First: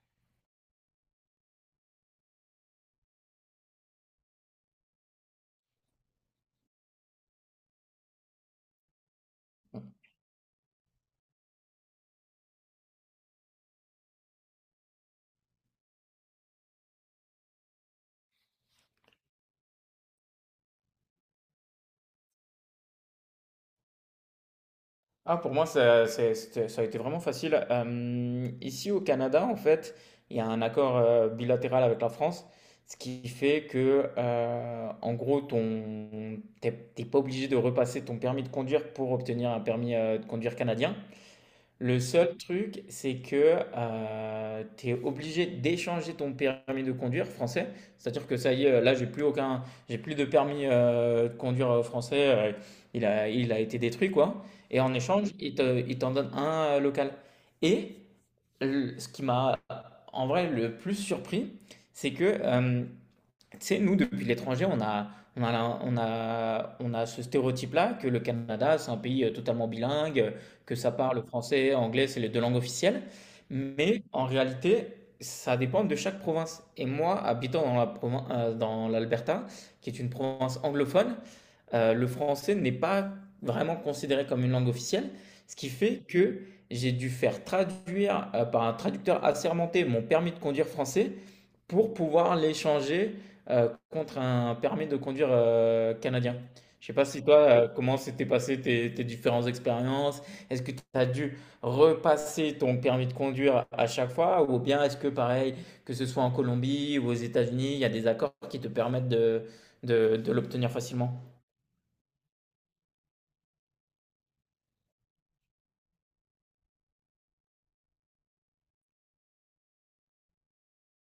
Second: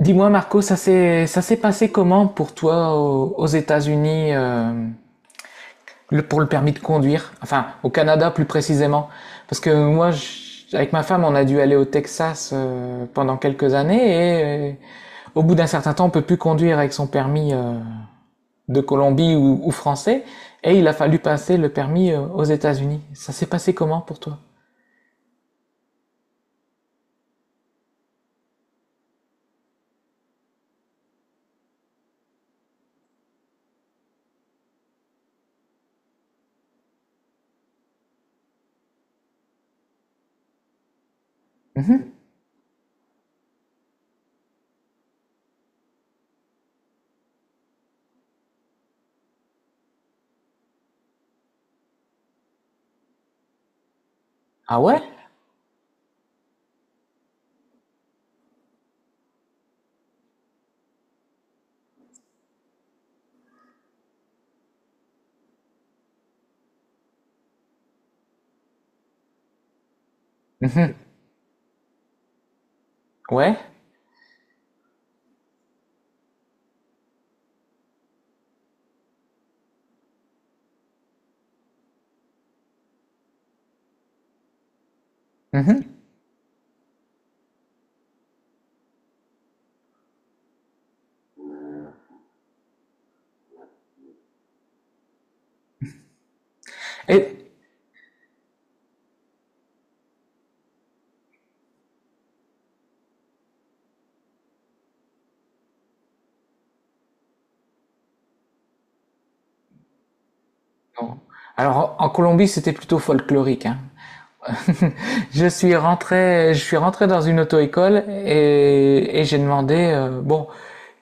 Dis-moi Marco, ça s'est passé comment pour toi aux États-Unis, pour le permis de conduire, enfin au Canada plus précisément, parce que moi avec ma femme on a dû aller au Texas pendant quelques années et au bout d'un certain temps on peut plus conduire avec son permis de Colombie ou français, et il a fallu passer le permis aux États-Unis. Ça s'est passé comment pour toi? Ah, pour moi, ça, ça a été vraiment facile. Ici au Canada, en fait, il y a un accord bilatéral avec la France, ce qui fait que, en gros, t'es pas obligé de repasser ton permis de conduire pour obtenir un permis de conduire canadien. Le Mhm. seul truc, c'est que tu es obligé d'échanger ton permis de conduire français. C'est-à-dire que ça y est, là, j'ai plus aucun, j'ai plus de permis de conduire français. Il a été détruit, quoi. Ah Et en ouais? échange, il t'en donne un local. Et le- ce qui m'a, en vrai, le plus surpris, c'est que tu sais, nous, depuis l'étranger, on a ce stéréotype-là que le Canada, c'est un pays totalement bilingue, que ça Mhm. parle français, anglais, c'est les deux langues officielles. Ouais? Mais en réalité, ça dépend de chaque province. Et moi, habitant dans dans l'Alberta, qui est une province anglophone, le français n'est pas vraiment considéré comme une langue officielle, ce qui Mhm. fait que j'ai dû faire traduire par un traducteur assermenté mon permis de conduire français pour pouvoir l'échanger contre un permis de conduire canadien. Je sais pas si toi, Et comment s'étaient passées tes différentes expériences? Est-ce que tu as dû repasser ton permis de conduire à chaque fois? Ou bien est-ce que pareil, que ce soit en Colombie ou aux États-Unis, il y a des accords qui te permettent de l'obtenir Non. facilement? Alors, en Colombie, c'était plutôt folklorique, hein. Je suis rentré dans une auto-école et j'ai demandé, bon,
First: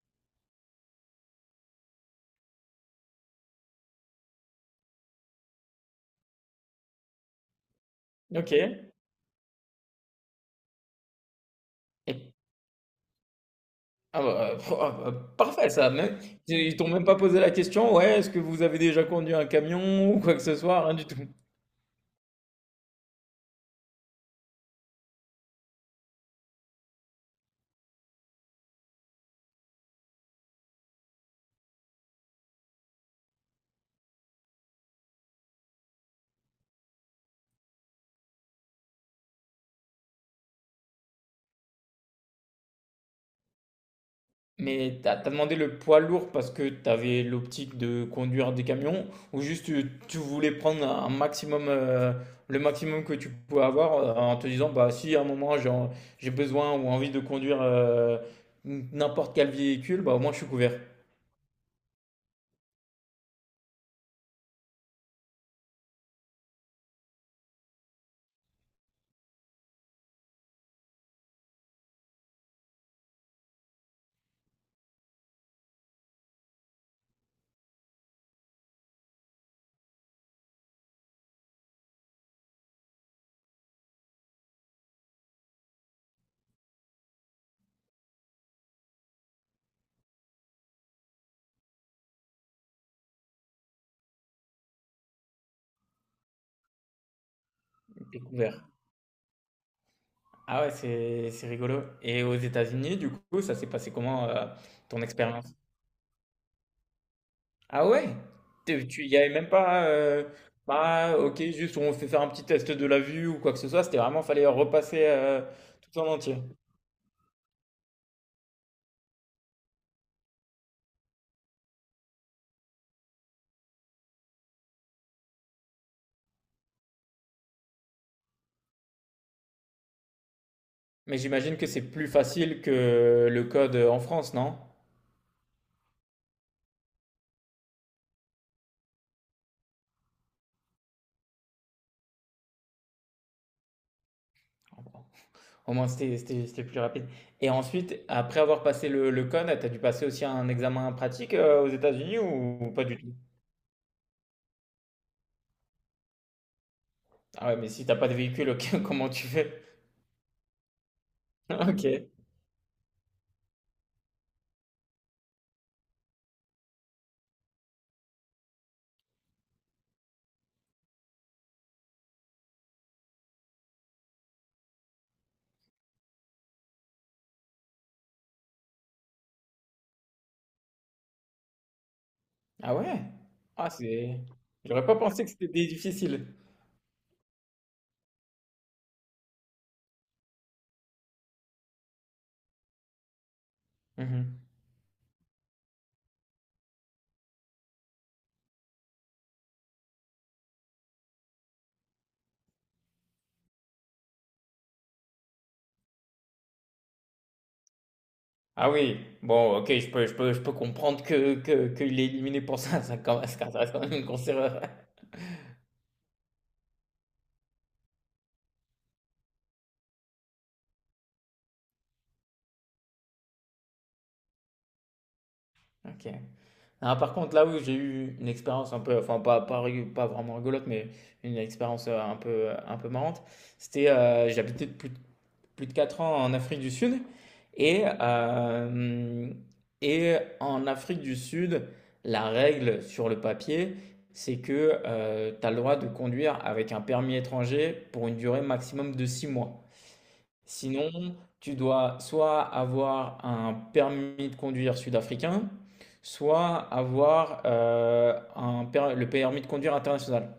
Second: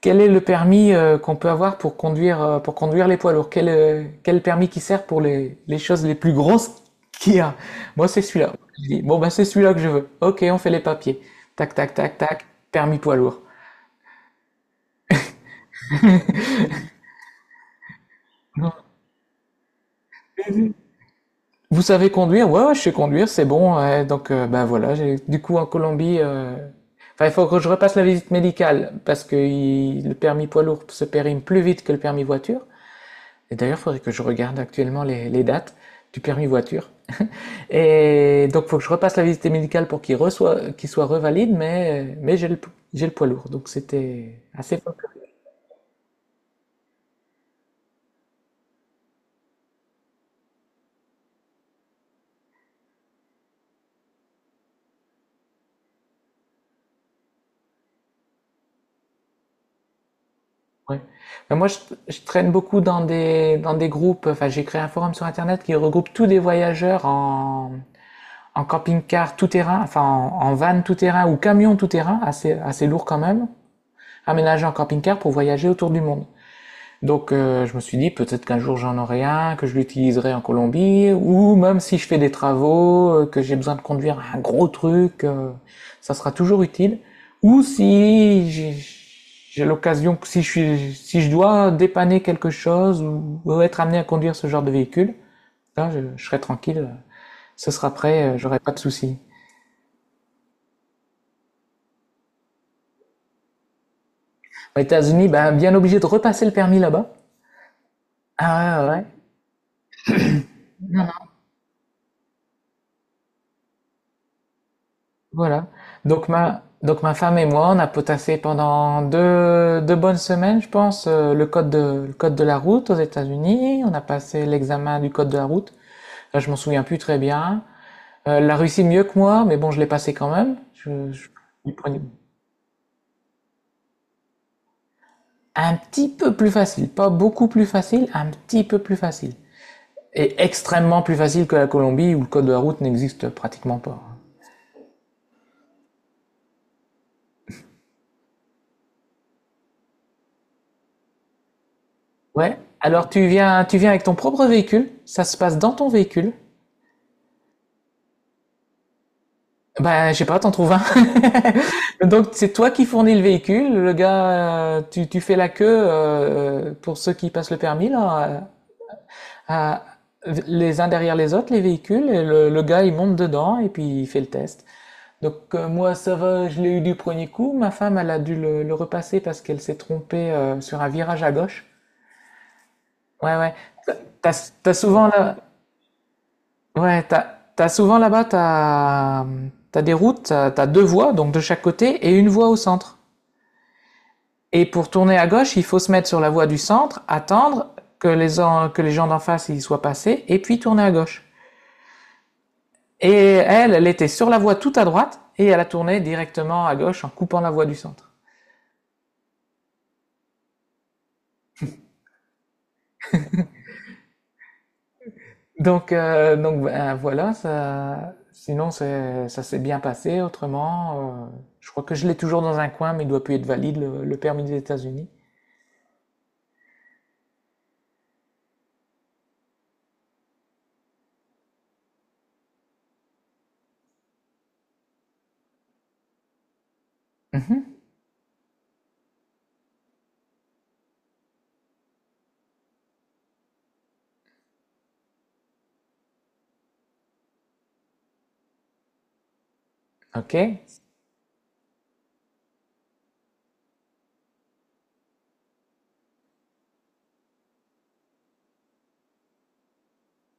quel est le permis qu'on peut avoir pour conduire les poids lourds? Quel permis qui sert pour les choses les plus grosses qu'il y a? Moi, c'est celui-là. Ok. Il dit, bon, ben c'est celui-là que je veux. Ok, on fait les papiers. Tac, tac, tac, Et- tac, permis poids lourd. ah bah, ah bah, parfait ça. Même, ils t'ont même pas posé la question, ouais, est-ce que vous avez déjà conduit un camion ou quoi que ce soit, rien du tout. Vous savez conduire? Ouais, ouais, je sais conduire, c'est bon. Ouais. Donc, ben voilà, j'ai, du coup, en Colombie, enfin, il faut que je repasse la visite médicale parce que le permis poids lourd se périme plus vite que le permis voiture. Et d'ailleurs, il faudrait que je regarde actuellement les dates du permis voiture. Et donc, il faut que je repasse la visite médicale pour qu'il reçoit, qu'il soit revalide, mais j'ai le poids lourd. Donc, c'était assez fort. Mais t'as demandé le poids lourd parce que t'avais l'optique de conduire des camions ou juste tu voulais prendre un maximum, le maximum que tu pouvais avoir en te disant bah si à un moment j'ai besoin ou envie de conduire n'importe quel véhicule, bah au moins je suis couvert. Ouais. Ben moi, je traîne beaucoup dans des groupes. Enfin, j'ai créé un forum sur Internet qui regroupe tous des voyageurs en camping-car tout-terrain, enfin en van tout-terrain ou camion tout-terrain, assez, assez lourd quand même, aménagé en camping-car pour voyager autour du monde. Donc je me suis dit peut-être qu'un jour j'en aurai un, que je l'utiliserai en Colombie, ou même si je fais des travaux, que j'ai besoin de conduire un gros truc, ça sera toujours utile. Ou si j'ai l'occasion, si je dois dépanner quelque chose ou être amené à conduire ce genre de véhicule, là je serai tranquille, ce sera T'es prêt, j'aurai couvert. pas de soucis. Ah ouais, c'est rigolo. Et aux États-Unis, du coup, ça s'est passé comment Aux ton États-Unis, expérience? ben bien obligé de repasser le permis là-bas. Ah ouais? Ah T'es- ouais, ouais. Ouais. Tu y avait même pas. Bah, ok, juste on fait faire un petit test de la vue ou quoi que ce soit. C'était vraiment, fallait repasser Voilà. tout en Donc entier. ma femme et moi, on a potassé pendant deux bonnes semaines, je pense, le code de la route aux États-Unis. On a passé l'examen du code de la route. Là, je m'en souviens plus très bien. La Russie mieux que moi, mais bon, je l'ai passé quand même. Je, Mais je- j'imagine que il c'est prenait plus facile que le code en France, non? un petit peu plus facile, pas beaucoup plus facile, un petit peu plus facile. Et extrêmement plus facile que la Colombie où le code de la route n'existe pratiquement pas. Au moins, c'était plus rapide. Et ensuite, après avoir passé le code, t'as dû passer aussi un examen pratique aux États-Unis Ouais. Ou pas du Alors tout? Tu viens avec ton propre véhicule, ça se passe dans ton véhicule. Ah ouais, mais si t'as pas de véhicule, ok, comment tu fais? Bah, je sais pas, t'en trouves un. Ok. Donc, c'est toi qui fournis le véhicule, le gars, tu fais la queue pour ceux qui passent le permis, là, à- à- les uns derrière les autres, les véhicules, et le gars, il monte dedans et puis il fait le test. Donc, moi, ça va, je l'ai eu du premier coup. Ma femme, elle a dû le repasser parce qu'elle s'est trompée sur un virage à gauche. Ah ouais? Ouais, ouais. Ah, T'as, c'est. t'as J'aurais pas souvent pensé que là, c'était difficile. ouais, t'as souvent là-bas, t'as des routes, t'as deux voies, donc de chaque côté, et une voie au centre. Mhm. Et pour tourner à gauche, il faut se mettre sur la voie du centre, attendre que les gens d'en face y soient passés, et puis tourner à gauche. Et elle, elle était sur la voie tout à droite, et elle a tourné directement à gauche en coupant la voie du centre. Ah oui, bon, OK, je peux comprendre que qu'il est éliminé pour ça, ça quand ça reste quand même une grosse erreur. Donc ben, voilà, ça, sinon ça s'est bien passé. Autrement, je crois que je l'ai toujours dans un coin, mais il doit plus être valide, le permis des États-Unis. OK. Ah, par contre, là où j'ai eu une expérience un peu, enfin pas vraiment rigolote, mais une expérience un peu marrante, c'était plus de 4 ans en Afrique du Sud Mhm. et, et en Afrique du Sud, la règle sur le papier, c'est que tu as le droit de conduire avec un permis étranger pour une durée maximum de 6 mois. Ok. Sinon, tu dois soit avoir un permis de conduire sud-africain, soit avoir le permis de conduire international.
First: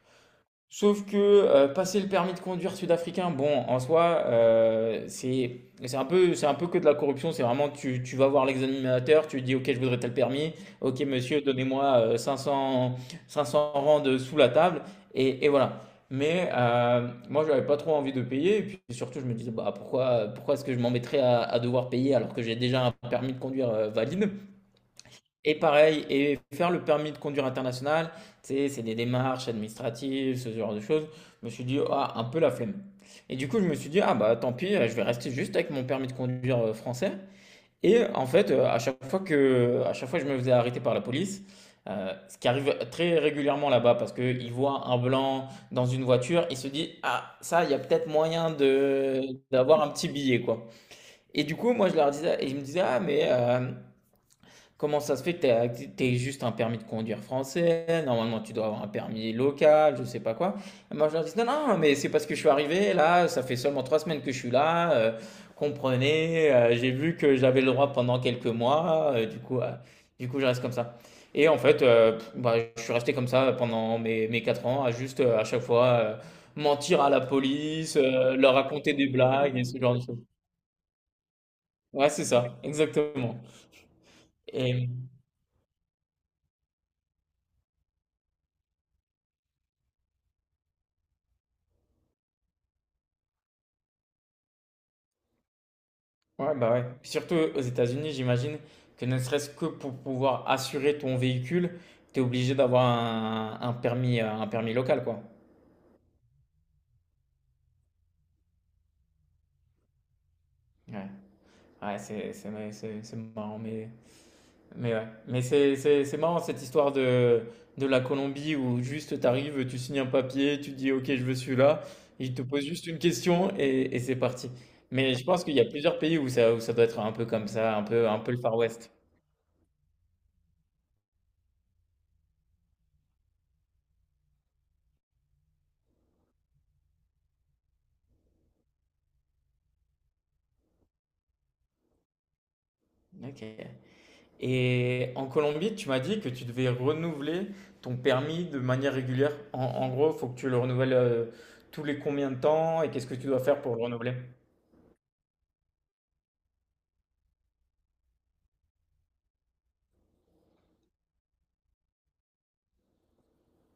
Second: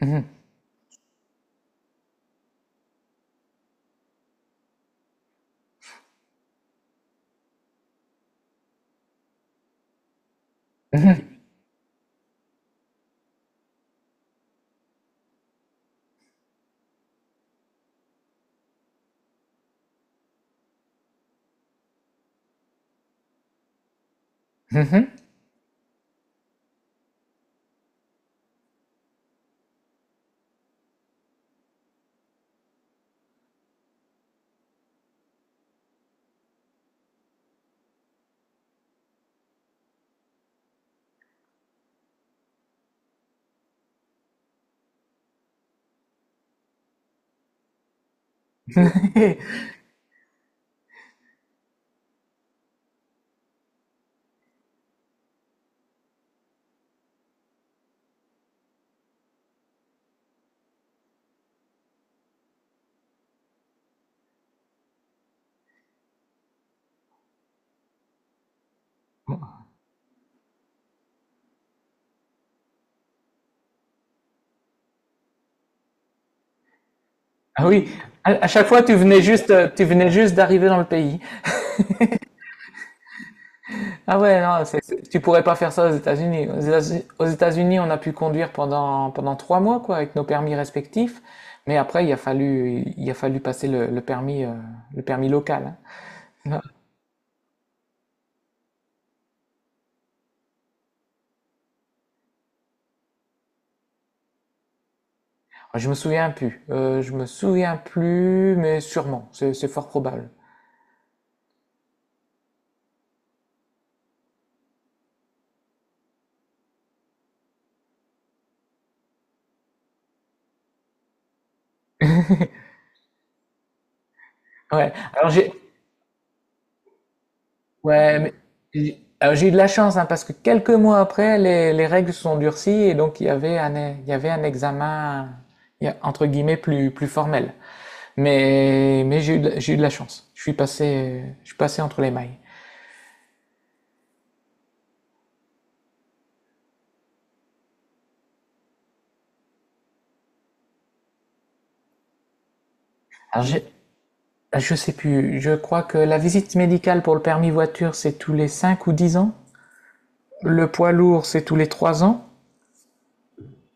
Mhm. Sauf que passer le permis de conduire sud-africain, bon, en soi, c'est c'est un peu que de la corruption. C'est vraiment, tu vas voir l'examinateur, tu lui dis, OK, je voudrais tel permis. OK, monsieur, donnez-moi 500 rand sous la table. Et voilà. Mais moi, je n'avais pas trop envie de payer. Et puis surtout, je me disais, bah, pourquoi est-ce que je m'embêterais à devoir payer alors que j'ai déjà un permis de conduire valide? Mhm. Et pareil, et faire le permis de conduire international, tu sais, c'est des démarches administratives, ce genre de choses. Je me suis dit, ah, un peu la flemme. Et du coup, je me suis dit, ah bah tant pis, je vais rester juste avec mon permis de conduire français. Et en fait, à chaque fois que je me faisais arrêter par la police, ce qui arrive très régulièrement là-bas, parce qu'ils voient un blanc dans une voiture, ils se disent, ah, ça, il y a peut-être moyen de Mhm. d'avoir un petit billet, quoi. Et du coup, moi, je leur disais, et ils me disaient, ah, mais comment ça se fait que tu as juste un permis de conduire français? Normalement, tu dois avoir un permis local, je sais pas quoi. Et moi, je leur dis, non, non, mais c'est parce que je suis arrivé là, ça fait seulement 3 semaines que je suis là. Comprenez, j'ai vu que j'avais le droit pendant quelques mois, du coup, je reste comme ça. Et en fait, bah, je suis resté comme ça pendant mes 4 ans, à juste à chaque fois mentir à la Ah oui, police, à leur chaque fois raconter des blagues et ce tu genre de venais choses. juste d'arriver dans le pays. Ouais, c'est ça, exactement. Ah ouais, non, tu pourrais pas faire ça aux États-Unis. Aux États-Unis, on a pu conduire pendant trois mois quoi, avec nos permis respectifs. Mais après, il a fallu passer le permis local. Ouais, Hein. bah ouais. Surtout aux États-Unis, j'imagine que ne serait-ce que pour pouvoir assurer ton véhicule, tu es obligé d'avoir un permis local, quoi. Je me souviens plus. Je me souviens plus, mais sûrement, c'est fort probable. Ouais, ouais, c'est marrant, mais ouais. Mais c'est marrant cette histoire de la Colombie où juste tu arrives, tu signes un papier, tu dis OK, je veux celui-là, ils te posent juste une question et c'est parti. Ouais. Mais je Alors pense j'ai qu'il y a plusieurs pays où ça doit être un peu comme ça, Ouais, un peu mais le Far West. J'ai eu de la chance, hein, parce que quelques mois après, les règles se sont durcies, et donc il y avait il y avait un examen entre guillemets plus, plus formel. Mais j'ai eu de la chance. Je suis passé entre les mailles. Ok. Et en Colombie, tu m'as dit que tu devais renouveler ton permis de manière régulière. En, en gros, il faut que tu le renouvelles tous les combien de temps et qu'est-ce que tu dois Alors, faire pour le renouveler? je sais plus. Je crois que la visite médicale pour le permis voiture, c'est tous les 5 ou 10 ans. Le poids lourd, c'est tous les 3 ans.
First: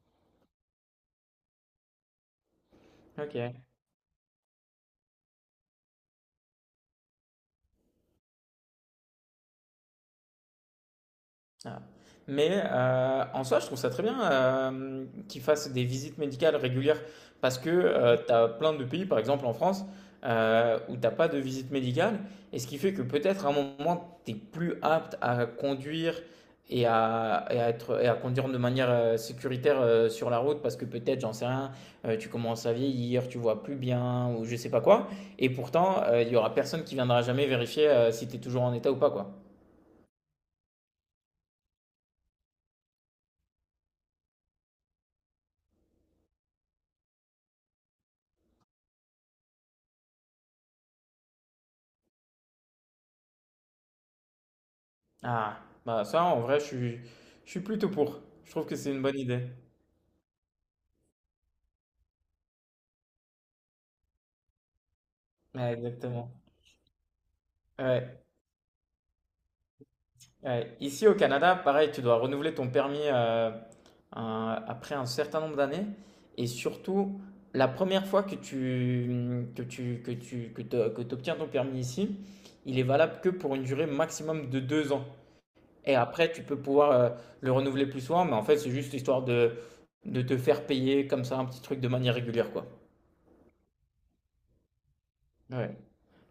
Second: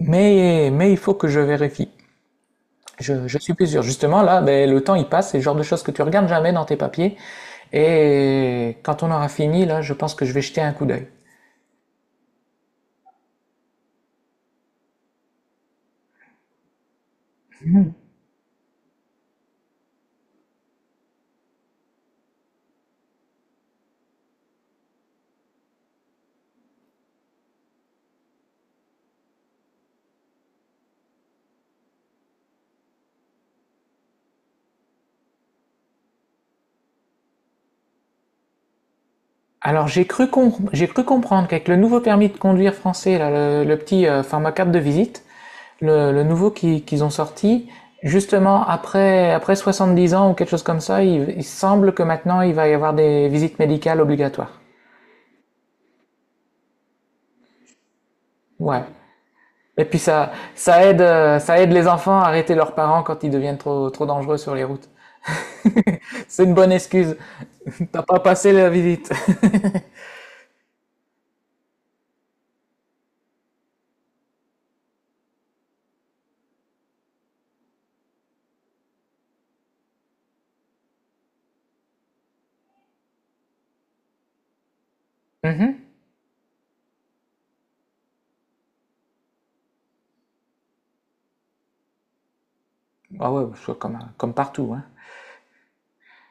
Mais il faut que je vérifie. Je suis Ok. plus sûr. Justement, là, ben, le temps, il passe. C'est le genre de choses que tu regardes jamais dans tes papiers. Et quand on aura fini, là, je pense que je vais jeter un coup d'œil. Ah. Mais en soi, je trouve ça très bien qu'ils fassent des visites médicales régulières parce que tu as plein de pays, par exemple en France, où t'as pas de visite médicale et ce qui fait que peut-être à un moment, tu es plus apte à conduire et à conduire de manière sécuritaire sur la route parce que peut-être, j'en sais rien, tu commences à vieillir, tu vois plus bien ou je sais pas quoi. Et pourtant, il y aura personne qui viendra jamais vérifier si tu es toujours en état ou pas, quoi. Alors, j'ai cru comprendre qu'avec le nouveau permis de conduire français, là, le petit format carte de visite, le nouveau qu'ils ont sorti, justement, après 70 ans ou quelque chose comme ça, il semble que maintenant, il va y avoir des visites médicales obligatoires. Ah, bah ça, en vrai, je suis plutôt pour. Je trouve que Ouais. c'est une bonne idée. Et puis ça, ça aide les enfants à arrêter leurs parents quand ils deviennent trop, trop dangereux sur les routes. Ouais, exactement. C'est une bonne excuse. T'as pas Ouais, passé la visite. ouais. Ici au Canada, pareil, tu dois renouveler ton permis après un certain nombre d'années. Et surtout, la première fois que que t'obtiens ton permis ici, il est valable que pour une durée maximum de 2 ans. Mhm. Et après, tu peux pouvoir le renouveler plus souvent, mais en fait, c'est juste histoire de te faire payer comme ça un petit truc de manière régulière, quoi. Ah ouais, je suis comme partout. Hein. Ouais.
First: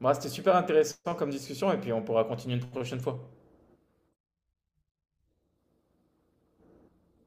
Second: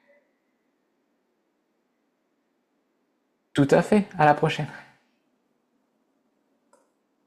Bah, c'était super intéressant comme discussion et puis on pourra continuer une prochaine fois. Tout à fait. À la prochaine.